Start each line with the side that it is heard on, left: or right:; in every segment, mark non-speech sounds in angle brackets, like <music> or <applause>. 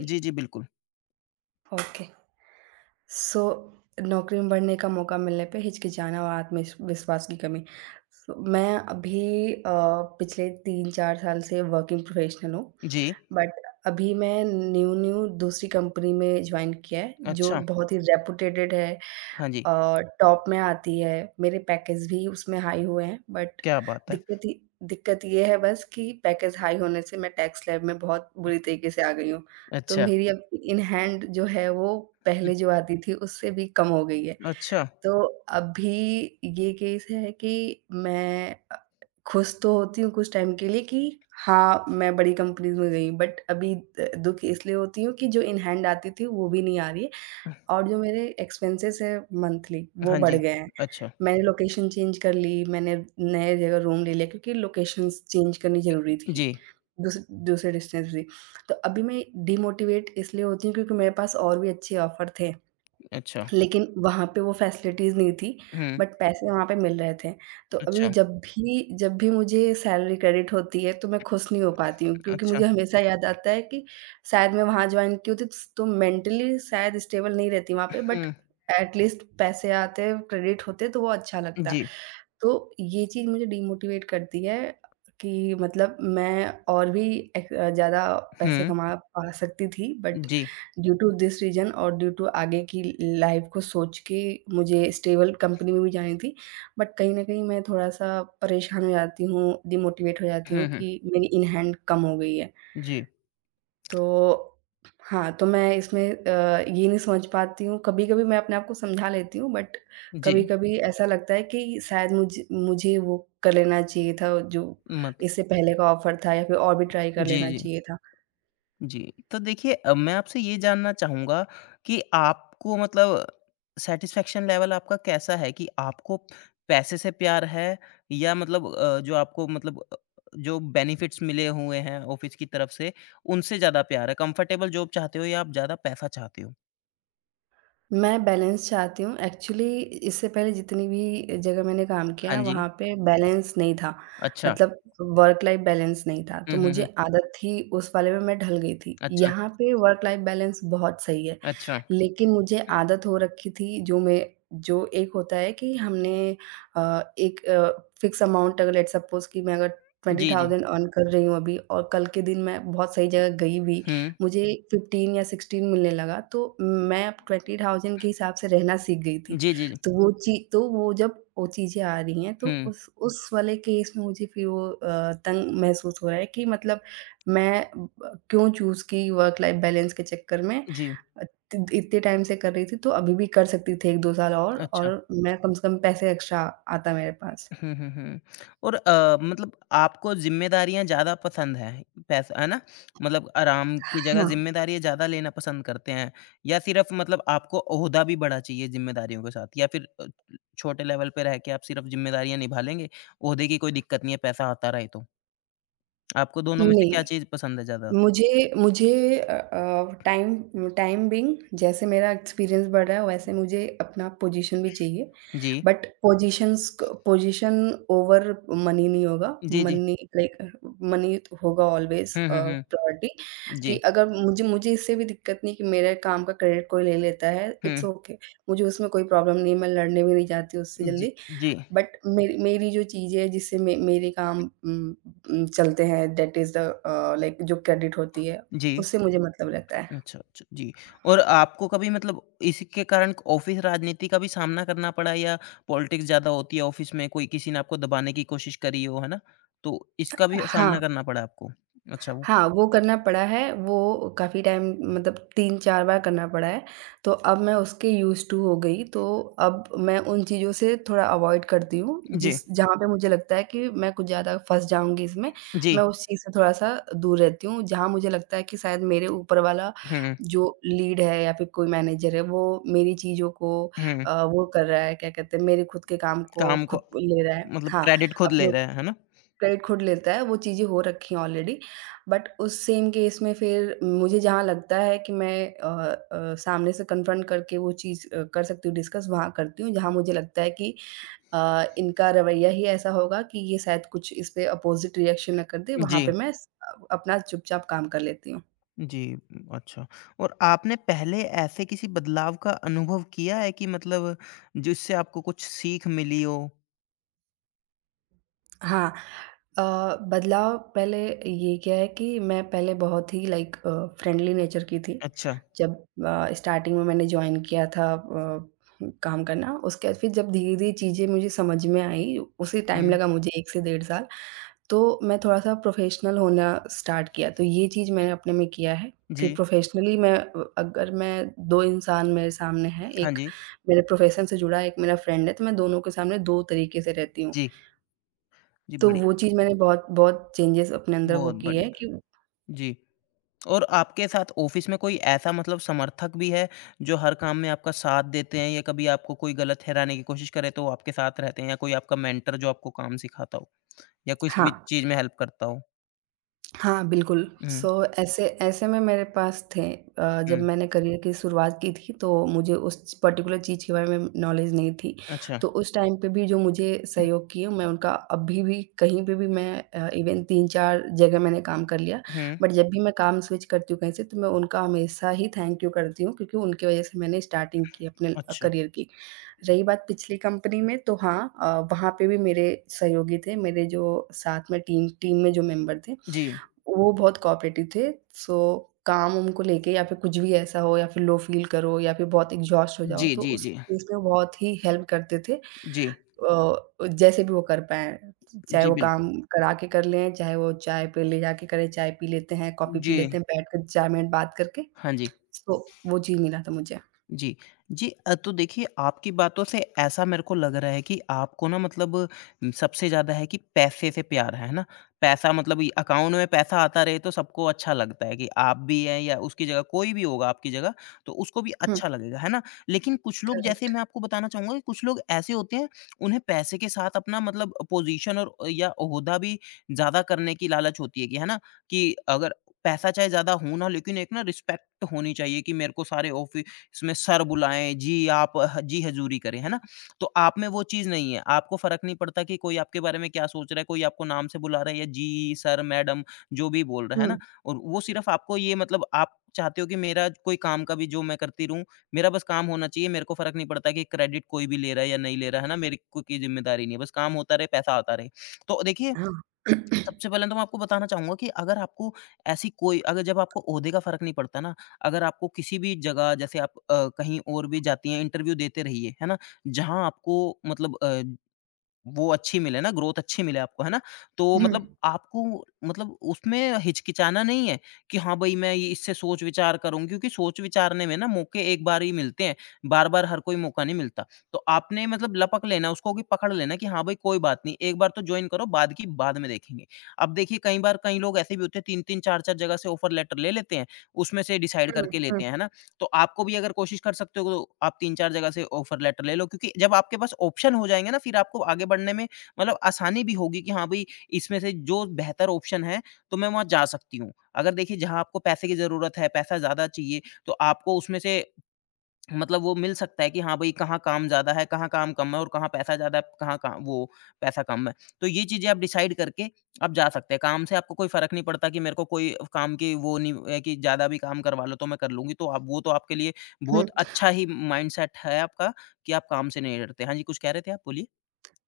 left: जी, जी, बिल्कुल।
right: ओके। सो नौकरी में बढ़ने का मौका मिलने पे हिचकिचाना और आत्मविश विश्वास की कमी। सो मैं अभी पिछले 3-4 साल से वर्किंग प्रोफेशनल हूँ,
left: जी।
right: बट अभी मैं न्यू-न्यू दूसरी कंपनी में जॉइन किया है, जो
left: अच्छा,
right: बहुत ही रेपुटेटेड है,
left: हाँ जी,
right: टॉप में आती है, मेरे पैकेज भी उसमें हाई हुए हैं। बट
left: क्या बात है!
right: दिक्कत ये दिक्कत ये है बस कि पैकेज हाई होने से मैं टैक्स स्लैब में बहुत बुरी तरीके से आ गई हूँ। तो
left: अच्छा,
right: मेरी अब इन हैंड जो है वो पहले जो आती थी उससे भी कम हो गई है।
left: अच्छा,
right: तो अभी ये केस है कि मैं खुश तो होती हूँ कुछ टाइम के लिए कि हाँ, मैं बड़ी कंपनीज़ में गई, बट अभी दुःख इसलिए होती हूँ कि जो इन हैंड आती थी वो भी नहीं आ रही है। और जो मेरे एक्सपेंसेस हैं, मंथली वो
left: हाँ
right: बढ़
left: जी,
right: गए हैं।
left: अच्छा,
right: मैंने लोकेशन चेंज कर ली, मैंने नए जगह रूम ले लिया क्योंकि लोकेशंस चेंज करनी ज़रूरी थी,
left: जी,
right: दूस दूसरे डिस्टेंस भी। तो अभी मैं डिमोटिवेट इसलिए होती हूँ क्योंकि मेरे पास और भी अच्छे ऑफ़र थे।
left: अच्छा,
right: लेकिन वहाँ पे वो फैसिलिटीज़ नहीं थी,
left: हुँ,
right: बट पैसे वहाँ पे मिल रहे थे। तो अभी
left: अच्छा,
right: जब भी मुझे सैलरी क्रेडिट होती है, तो मैं खुश नहीं हो पाती हूँ क्योंकि
left: अच्छा,
right: मुझे हमेशा याद आता है कि शायद मैं वहाँ जॉइन की होती तो मेंटली शायद स्टेबल नहीं रहती वहाँ पे, बट
left: हुँ,
right: एट लीस्ट पैसे आते, क्रेडिट होते तो वो अच्छा लगता।
left: जी,
right: तो ये चीज़ मुझे डीमोटिवेट करती है कि मतलब मैं और भी एक ज़्यादा पैसे
left: हुँ,
right: कमा पा सकती थी, बट
left: जी,
right: ड्यू टू दिस रीज़न और ड्यू टू आगे की लाइफ़ को सोच के मुझे स्टेबल कंपनी में भी जानी थी, बट कहीं न कहीं मैं थोड़ा-सा परेशान हो जाती हूँ, डीमोटिवेट हो जाती
left: हुँ,
right: हूँ
left: हुँ,
right: कि मेरी इन हैंड कम हो गई है।
left: जी,
right: तो हाँ, तो मैं इसमें ये नहीं समझ पाती हूँ, कभी-कभी मैं अपने आप को समझा लेती हूँ, बट
left: जी,
right: कभी-कभी ऐसा लगता है कि शायद मुझे वो कर लेना चाहिए था जो
left: मत
right: इससे पहले का ऑफ़र था या फिर और भी ट्राई कर
left: जी,
right: लेना
left: जी।
right: चाहिए था।
left: जी, तो देखिए मैं आपसे ये जानना चाहूँगा कि आपको मतलब सैटिस्फैक्शन लेवल आपका कैसा है कि आपको पैसे से प्यार है या मतलब जो आपको मतलब जो बेनिफिट्स मिले हुए हैं ऑफ़िस की तरफ से, उनसे ज़्यादा प्यार है? कम्फ़र्टेबल जॉब चाहते हो या आप ज़्यादा पैसा चाहते हो?
right: मैं बैलेंस चाहती हूँ, एक्चुअली इससे पहले जितनी भी जगह मैंने काम
left: हाँ
right: किया
left: जी,
right: वहाँ पे बैलेंस नहीं था,
left: अच्छा।
right: मतलब वर्क लाइफ़ बैलेंस नहीं था,
left: हुँ,
right: तो
left: हुँ,
right: मुझे
left: हुँ।
right: आदत थी उस वाले में मैं ढल गई थी।
left: अच्छा,
right: यहाँ पे वर्क लाइफ़ बैलेंस बहुत सही है।
left: अच्छा।
right: लेकिन मुझे आदत हो रखी थी जो मैं जो एक होता है कि हमने एक फ़िक्स अमाउंट, अगर लेट्स सपोज़ कि मैं अगर
left: जी, जी।
right: 20,000 अर्न कर रही हूँ अभी और कल के दिन मैं बहुत सही जगह गई भी,
left: हुँ।
right: मुझे 15 या 16 मिलने लगा तो मैं अब 20,000 के हिसाब से रहना सीख गई थी।
left: जी, जी, जी।
right: तो वो ची तो वो, जब वो चीज़ें आ रही हैं, तो
left: हुँ,
right: उस वाले केस में मुझे फिर वो तंग महसूस हो रहा है कि मतलब मैं ब क्यों चूज़ की वर्क लाइफ़ बैलेंस के चक्कर में
left: जी,
right: अ, इत इतने टाइम से कर रही थी, तो अभी भी कर सकती थी 1-2 साल और
left: अच्छा।
right: मैं कम से कम पैसे एक्स्ट्रा आता मेरे पास।
left: हुँ, हुँ, हुँ। और मतलब आपको ज़िम्मेदारियाँ ज़्यादा पसंद हैं, पैसा है ना? मतलब आराम की जगह
right: हाँ,
left: ज़िम्मेदारियाँ ज़्यादा लेना पसंद करते हैं या सिर्फ़ मतलब आपको ओहदा भी बड़ा चाहिए ज़िम्मेदारियों के साथ या फिर छोटे लेवल पे रह के आप सिर्फ़ ज़िम्मेदारियाँ निभा लेंगे, ओहदे की कोई दिक्कत नहीं है, पैसा आता रहे तो? आपको दोनों में से
right: नहीं
left: क्या चीज़ पसंद है ज़्यादा?
right: मुझे मुझे टाइम टाइम बीइंग, जैसे मेरा एक्सपीरियंस बढ़ रहा है वैसे मुझे अपना पोजीशन भी चाहिए।
left: जी।
right: बट पोजीशंस क पोजीशन ओवर मनी नहीं होगा।
left: जी, जी।
right: मनी, लाइक, मनी होगा ऑलवेज़
left: हुँ, हुँ, हुँ।
right: प्रायोरिटी। कि
left: जी।
right: अगर मुझे मुझे इससे भी दिक्कत नहीं कि मेरे काम का क्रेडिट कोई ले लेता है, इट्स
left: हुँ।
right: Okay okay। मुझे उसमें कोई प्रॉब्लम नहीं है, मैं लड़ने भी नहीं जाती उससे
left: जी,
right: जल्दी।
left: जी,
right: बट मेरी मेरी जो चीज़ें है जिससे मे मेरे काम उम चलते हैं, दैट इज़ द लाइक, जो क्रेडिट होती है,
left: जी।
right: उससे मुझे मतलब रहता है।
left: अच्छा, अच्छा। जी, और आपको कभी मतलब इसके कारण ऑफ़िस राजनीति का भी सामना करना पड़ा या पॉलिटिक्स ज़्यादा होती है ऑफ़िस में, कोई किसी ने आपको दबाने की कोशिश करी हो, है ना? तो इसका भी
right: हाँ।
left: सामना करना पड़ा आपको? अच्छा वो
right: हाँ, वो करना पड़ा है, वो काफ़ी टाइम, मतलब 3-4 बार करना पड़ा है, तो अब मैं उसके यूज़ टू हो गई, तो अब मैं उन चीज़ों से थोड़ा अवॉइड करती हूँ,
left: जी,
right: जिस जहाँ पे मुझे लगता है कि मैं कुछ ज़्यादा फँस जाऊँगी इसमें,
left: जी।
right: मैं उस चीज़ से थोड़ा-सा दूर रहती हूँ, जहाँ मुझे लगता है कि शायद मेरे ऊपर वाला
left: हुँ,
right: जो लीड है या फिर कोई मैनेजर है, वो मेरी चीज़ों को
left: हुँ।
right: वो कर रहा है, क्या कहते हैं, मेरे खुद के काम को
left: काम को
right: खुद ले रहा है।
left: मतलब
right: हाँ,
left: क्रेडिट खुद
right: अपने
left: ले रहे हैं, है ना?
right: क्रेडिट खुद लेता है, वो चीज़ें हो रखी हैं ऑलरेडी। बट उस सेम केस में फिर मुझे जहाँ लगता है कि मैं सामने से कन्फ्रंट करके वो चीज़ कर सकती हूँ, डिस्कस वहाँ करती हूँ, जहाँ मुझे लगता है कि इनका रवैया ही ऐसा होगा कि ये शायद कुछ इस पे अपोज़िट रिएक्शन ना कर दे, वहाँ
left: जी,
right: पे मैं स अपना चुपचाप काम कर लेती हूँ।
left: जी, अच्छा। और आपने पहले ऐसे किसी बदलाव का अनुभव किया है कि मतलब जिससे आपको कुछ सीख मिली हो?
right: हाँ। अ, बदलाव पहले ये क्या है कि मैं पहले बहुत ही लाइक फ्रेंडली नेचर की थी।
left: अच्छा।
right: जब स्टार्टिंग में मैंने जॉइन किया था काम करना, उसके बाद फिर जब धीरे-धीरे चीज़ें मुझे समझ में आई, उसी टाइम
left: हुँ,
right: लगा मुझे 1 से डेढ़ साल, तो मैं थोड़ा-सा प्रोफ़ेशनल होना स्टार्ट किया। तो ये चीज़ मैंने अपने में किया है कि
left: जी।
right: प्रोफ़ेशनली मैं अगर मैं 2 इंसान मेरे सामने हैं,
left: हाँ
right: एक
left: जी।
right: मेरे प्रोफ़ेशन से जुड़ा है, एक मेरा फ्रेंड है, तो मैं दोनों के सामने 2 तरीके से रहती हूँ।
left: जी, जी,
right: तो
left: बड़ी
right: वो चीज़ मैंने बहुत बहुत चेंजेज़ अपने अंदर वो
left: बहुत
right: की
left: बढ़िया,
right: है कि
left: जी। और आपके साथ ऑफ़िस में कोई ऐसा मतलब समर्थक भी है, जो हर काम में आपका साथ देते हैं या कभी आपको कोई गलत ठहराने की कोशिश करे तो वो आपके साथ रहते हैं या कोई आपका मेंटर जो आपको काम सिखाता हो या किसी भी
right: हाँ।
left: चीज़ में हेल्प करता हो?
right: हाँ, बिल्कुल।
left: हुँ,
right: सो ऐसे ऐसे में मेरे पास थे जब
left: हुँ,
right: मैंने करियर की शुरुआत की थी तो मुझे उस पर्टिकुलर चीज़ के बारे में नॉलेज नहीं थी।
left: अच्छा।
right: तो उस टाइम पे भी जो मुझे सहयोग किए, मैं उनका अभी भी कहीं पे भी मैं इवन 3-4 जगह मैंने काम कर लिया।
left: हुँ,
right: बट जब भी मैं काम स्विच करती हूँ कहीं से तो मैं उनका हमेशा ही थैंक यू करती हूँ क्योंकि उनकी वज़ह से मैंने स्टार्टिंग की अपने
left: अच्छा।
right: करियर की। रही बात पिछली कंपनी में तो हाँ, वहाँ पे भी मेरे सहयोगी थे, मेरे जो साथ में टीम टीम में जो मेंबर थे।
left: जी।
right: वो बहुत कोऑपरेटिव थे, सो काम को लेके या फिर कुछ भी ऐसा हो या फिर लो फ़ील करो या फिर बहुत एग्ज़ॉस्ट हो जाओ,
left: जी,
right: तो
left: जी,
right: उस
left: जी।
right: केस में वो बहुत ही हेल्प करते थे।
left: जी,
right: जैसे भी वो कर पाएँ, चाहे
left: जी,
right: वो
left: बिल्कुल।
right: काम करा के कर लें, चाहे वो चाय पे ले जाके करें, चाय पी लेते हैं, कॉफ़ी पी
left: जी,
right: लेते हैं, बैठकर 4 मिनट बात करके।
left: हाँ जी।
right: सो वो चीज़ मिला था मुझे।
left: जी। जी तो देखिए आपकी बातों से ऐसा मेरे को लग रहा है कि आपको ना मतलब सबसे ज़्यादा है कि पैसे से प्यार है ना? पैसा मतलब ये अकाउंट में पैसा आता रहे तो सबको अच्छा लगता है कि आप भी हैं या उसकी जगह कोई भी होगा आपकी जगह, तो उसको भी
right: हुँ,
left: अच्छा लगेगा, है ना? लेकिन कुछ लोग जैसे
right: करेक्ट।
left: मैं आपको बताना चाहूँगा कि कुछ लोग ऐसे होते हैं, उन्हें पैसे के साथ अपना मतलब पोज़ीशन और या ओहदा भी ज़्यादा करने की लालच होती है कि है ना? कि अगर पैसा चाहे ज़्यादा हो ना लेकिन एक ना रिस्पेक्ट होनी चाहिए कि मेरे को सारे ऑफि इसमें सर बुलाएँ, जी आप ह जी हज़ूरी करें, है ना? तो आप में वो चीज़ नहीं है, आपको फ़र्क नहीं पड़ता कि कोई आपके बारे में क्या सोच रहा है, कोई आपको नाम से बुला रहा है या जी, सर, मैडम जो भी बोल रहा है
right: हुँ,
left: ना? और वो सिर्फ़ आपको ये मतलब आप चाहते हो कि मेरा कोई काम का भी जो मैं करती रहूँ, मेरा बस काम होना चाहिए, मेरे को फ़र्क नहीं पड़ता कि क्रेडिट कोई भी ले रहा है या नहीं ले रहा है ना? मेरी कोई की ज़िम्मेदारी नहीं है, बस काम होता रहे, पैसा आता रहे। तो देखिए
right: हाँ। <clears throat>
left: सबसे पहले तो मैं आपको बताना चाहूँगा कि अगर आपको ऐसी कोई अगर जब आपको ओहदे का फ़र्क नहीं पड़ता ना, अगर आपको किसी भी जगह जैसे आप कहीं और भी जाती हैं, इंटरव्यू देते रहिए, है ना? जहाँ आपको मतलब वो अच्छी मिले ना, ग्रोथ अच्छी मिले आपको, है ना? तो
right: हुँ,
left: मतलब आपको मतलब उसमें हिचकिचाना नहीं है कि हाँ भई, मैं ये इससे सोच-विचार करूँगी क्योंकि सोच-विचारने में ना मौके एक बार ही मिलते हैं, बार-बार हर कोई मौका नहीं मिलता। तो आपने मतलब लपक लेना उसको कि पकड़ लेना कि हाँ भई, कोई बात नहीं, एक बार तो जॉइन करो, बाद की बाद में देखेंगे। अब देखिए कई बार कई लोग ऐसे भी होते हैं 3-3 4-4 जगह से ऑफ़र लेटर ले लेते हैं, उसमें से डिसाइड
right: हुँ,
left: करके लेते
right: हुँ,
left: हैं, है ना? तो आपको भी अगर कोशिश कर सकते हो तो आप 3-4 जगह से ऑफर लेटर ले लो क्योंकि जब आपके पास ऑप्शन हो जाएँगे ना फिर आपको आगे बढ़ने में मतलब आसानी भी होगी कि हाँ, भई इसमें से जो बेहतर ऑप्शन है तो मैं वहाँ जा सकती हूँ। अगर देखिए जहाँ आपको पैसे की ज़रूरत है, पैसा ज़्यादा चाहिए तो आपको उसमें से मतलब वो मिल सकता है कि हाँ भाई कहाँ काम ज़्यादा है, कहाँ काम कम है और कहाँ पैसा ज़्यादा है, कहाँ का वो पैसा कम है। तो ये चीज़ें आप डिसाइड करके आप जा सकते हैं। काम से आपको कोई फ़र्क नहीं पड़ता कि मेरे को कोई काम की वो नहीं है कि ज़्यादा भी काम करवा लो तो मैं कर लूँगी। तो आप वो तो आपके लिए
right: हुँ।
left: बहुत अच्छा ही माइंडसेट है आपका कि आप काम से नहीं डरते। हाँ जी, कुछ कह रहे थे आप? बोलिए।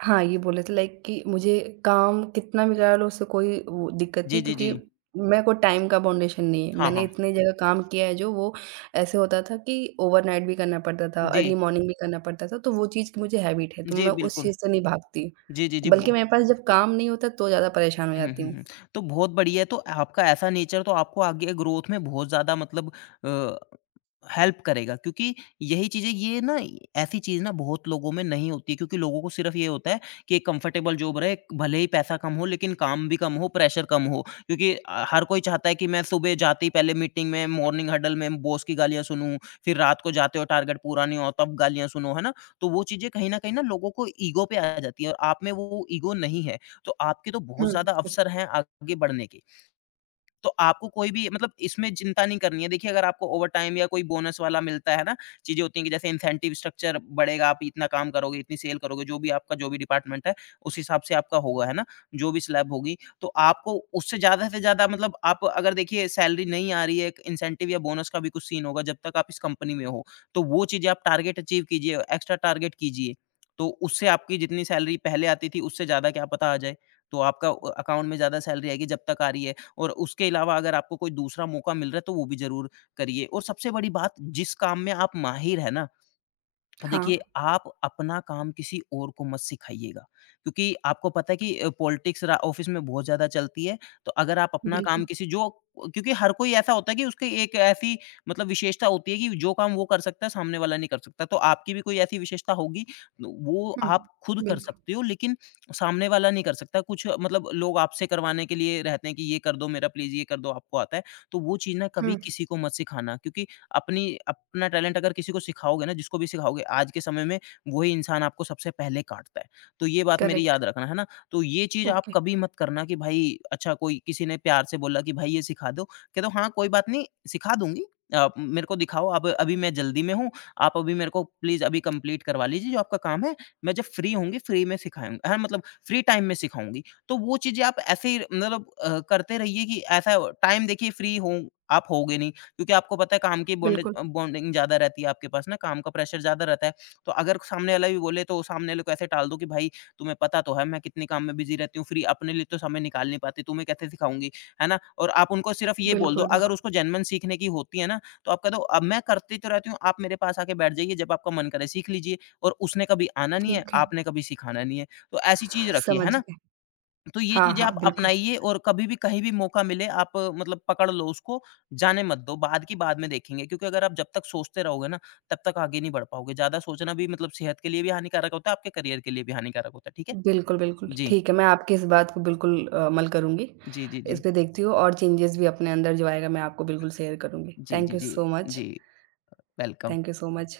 right: हाँ, ये बोले थे लाइक कि मुझे काम कितना भी करा लो उससे कोई वो दिक्कत
left: जी,
right: नहीं
left: जी, जी।
right: क्योंकि मेरे को टाइम का बाउंडेशन नहीं है।
left: हाँ,
right: मैंने
left: हाँ।
right: इतनी जगह काम किया है जो वो ऐसे होता था कि ओवरनाइट भी करना पड़ता था,
left: जी।
right: अर्ली मॉर्निंग भी करना पड़ता था, तो वो चीज़ की मुझे हैबिट है, तो
left: जी,
right: मैं उस
left: बिल्कुल।
right: चीज़ से नहीं भागती।
left: जी, जी, जी। बो
right: बल्कि मेरे पास जब काम नहीं होता तो ज़्यादा परेशान हो
left: हुँ,
right: जाती
left: हुँ,
right: हूँ।
left: हुँ। तो बहुत बढ़िया है, तो आपका ऐसा नेचर तो आपको आगे ग्रोथ में बहुत ज़्यादा मतलब अ, हेल्प करेगा क्योंकि यही चीज़ें ये ना ऐसी चीज़ ना बहुत लोगों में नहीं होती है क्योंकि लोगों को सिर्फ़ ये होता है कि एक कंफर्टेबल जॉब रहे, भले ही पैसा कम हो लेकिन काम भी कम हो, प्रेशर कम हो। क्योंकि हर कोई चाहता है कि मैं सुबह जाते ही पहले मीटिंग में, मॉर्निंग हडल में बॉस की गालियाँ सुनूँ, फिर रात को जाते हुए टारगेट पूरा नहीं हुआ तब गालियाँ सुनो, है ना? तो वो चीज़ें कहीं न कहीं ना लोगों को ईगो पे आ जाती है और आप में वो ईगो नहीं है। तो आपके तो बहुत
right: हुँ,
left: ज़्यादा
right: हुँ,
left: अवसर हैं आगे बढ़ने के। तो आपको कोई भी मतलब इसमें चिंता नहीं करनी है। देखिए, अगर आपको ओवरटाइम या कोई बोनस वाला मिलता है ना, चीज़ें होती हैं कि जैसे इंसेंटिव स्ट्रक्चर बढ़ेगा, आप इतना काम करोगे, इतनी सेल करोगे, जो भी आपका जो भी डिपार्टमेंट है, उस हिसाब से आपका होगा, है ना? जो भी स्लैब होगी, तो आपको उससे ज़्यादा से ज़्यादा मतलब आप अगर देखिए सैलरी नहीं आ रही है, एक इंसेंटिव या बोनस का भी कुछ सीन होगा जब तक आप इस कंपनी में हो। तो वो चीज़ें आप टारगेट अचीव कीजिए, एक्स्ट्रा टारगेट कीजिए। तो उससे आपकी जितनी सैलरी पहले आती थी, उससे ज़्यादा क्या पता आ जाए। तो आपका अकाउंट में ज़्यादा सैलरी आएगी जब तक आ रही है। और उसके अलावा अगर आपको कोई दूसरा मौका मिल रहा है तो वो भी ज़रूर करिए। और सबसे बड़ी बात जिस काम में आप माहिर हैं ना तो
right: हाँ,
left: देखिए, आप अपना काम किसी और को मत सिखाइएगा, क्योंकि आपको पता है कि पॉलिटिक्स रा ऑफ़िस में बहुत ज़्यादा चलती है, तो अगर आप अपना काम
right: बिल्कुल।
left: किसी जो क्योंकि हर कोई ऐसा होता है कि उसकी एक ऐसी मतलब विशेषता होती है कि जो काम वो कर सकता है, सामने वाला नहीं कर सकता। तो आपकी भी कोई ऐसी विशेषता होगी, तो वो
right: हुँ,
left: आप खुद कर
right: बिल्कुल।
left: सकते हो, लेकिन सामने वाला नहीं कर सकता। कुछ मतलब लोग आपसे करवाने के लिए रहते हैं कि, "ये कर दो मेरा प्लीज़, ये कर दो, आपको आता है।" तो वो चीज़ ना कभी
right: हुँ,
left: किसी को मत सिखाना क्योंकि अपनी अपना टैलेंट अगर किसी को सिखाओगे ना, जिसको भी सिखाओगे, आज के समय में वही इंसान आपको सबसे पहले काटता है। तो ये बात मेरी
right: करेक्ट।
left: याद रखना, है ना? तो ये चीज़ आप
right: ओके,
left: कभी मत करना कि भाई अच्छा कोई किसी ने प्यार से बोला कि भाई ये सिखा दो, कह दो हाँ, कोई बात नहीं सिखा दूँगी। आप मेरे को दिखाओ अब अभी मैं जल्दी में हूँ, आप अभी मेरे को प्लीज़ अभी कंप्लीट करवा लीजिए जो आपका काम है, मैं जब फ्री होंगी फ्री में सिखाऊँ हाँ, मतलब फ्री टाइम में सिखाऊँगी। तो वो चीज़ें आप ऐसे ही मतलब करते रहिए कि ऐसा टाइम देखिए फ्री हो आप होगे नहीं। क्योंकि आपको पता है काम की
right: बिल्कुल,
left: बॉन्डिंग ज़्यादा रहती है आपके पास ना, काम का प्रेशर ज़्यादा रहता है। तो अगर सामने वाला भी बोले तो सामने वाले को ऐसे टाल दो कि भाई तुम्हें पता तो है मैं कितने काम में बिज़ी रहती हूँ, फ्री अपने लिए तो समय निकाल नहीं पाती, तुम्हें कैसे सिखाऊँगी, है ना? और आप उनको सिर्फ़ ये बोल दो
right: बिल्कुल,
left: अगर
right: बिल्कुल।
left: उसको जेन्युइन सीखने की होती है ना, तो आप कह दो अब मैं करती तो रहती हूँ, आप मेरे पास आके बैठ जाइए, जब आपका मन करे सीख लीजिए और उसने कभी आना नहीं है,
right: ठीक है,
left: आपने कभी सिखाना नहीं है। तो ऐसी चीज़ रखिए, है
right: समझ
left: ना?
right: गए।
left: तो ये
right: हाँ,
left: चीज़ें
right: हाँ,
left: आप
right: बिल्कुल।
left: अपनाइए और कभी भी कहीं भी मौका मिले आप मतलब पकड़ लो उसको, जाने मत दो, बाद की बाद में देखेंगे क्योंकि अगर आप जब तक सोचते रहोगे ना, तब तक आगे नहीं बढ़ पाओगे। ज़्यादा सोचना भी मतलब सेहत के लिए भी हानिकारक होता है, आपके करियर के लिए भी हानिकारक होता है, ठीक है?
right: बिल्कुल, बिल्कुल।
left: जी।
right: ठीक है, मैं आपकी इस बात को बिल्कुल अमल करूँगी।
left: जी, जी,
right: इस
left: जी।
right: पे देखती हूँ और चेंजेस भी अपने अंदर जो आएगा मैं आपको बिल्कुल शेयर करूँगी।
left: जी,
right: थैंक
left: जी,
right: यू
left: जी।
right: सो मच,
left: जी, welcome.
right: Thank you so much.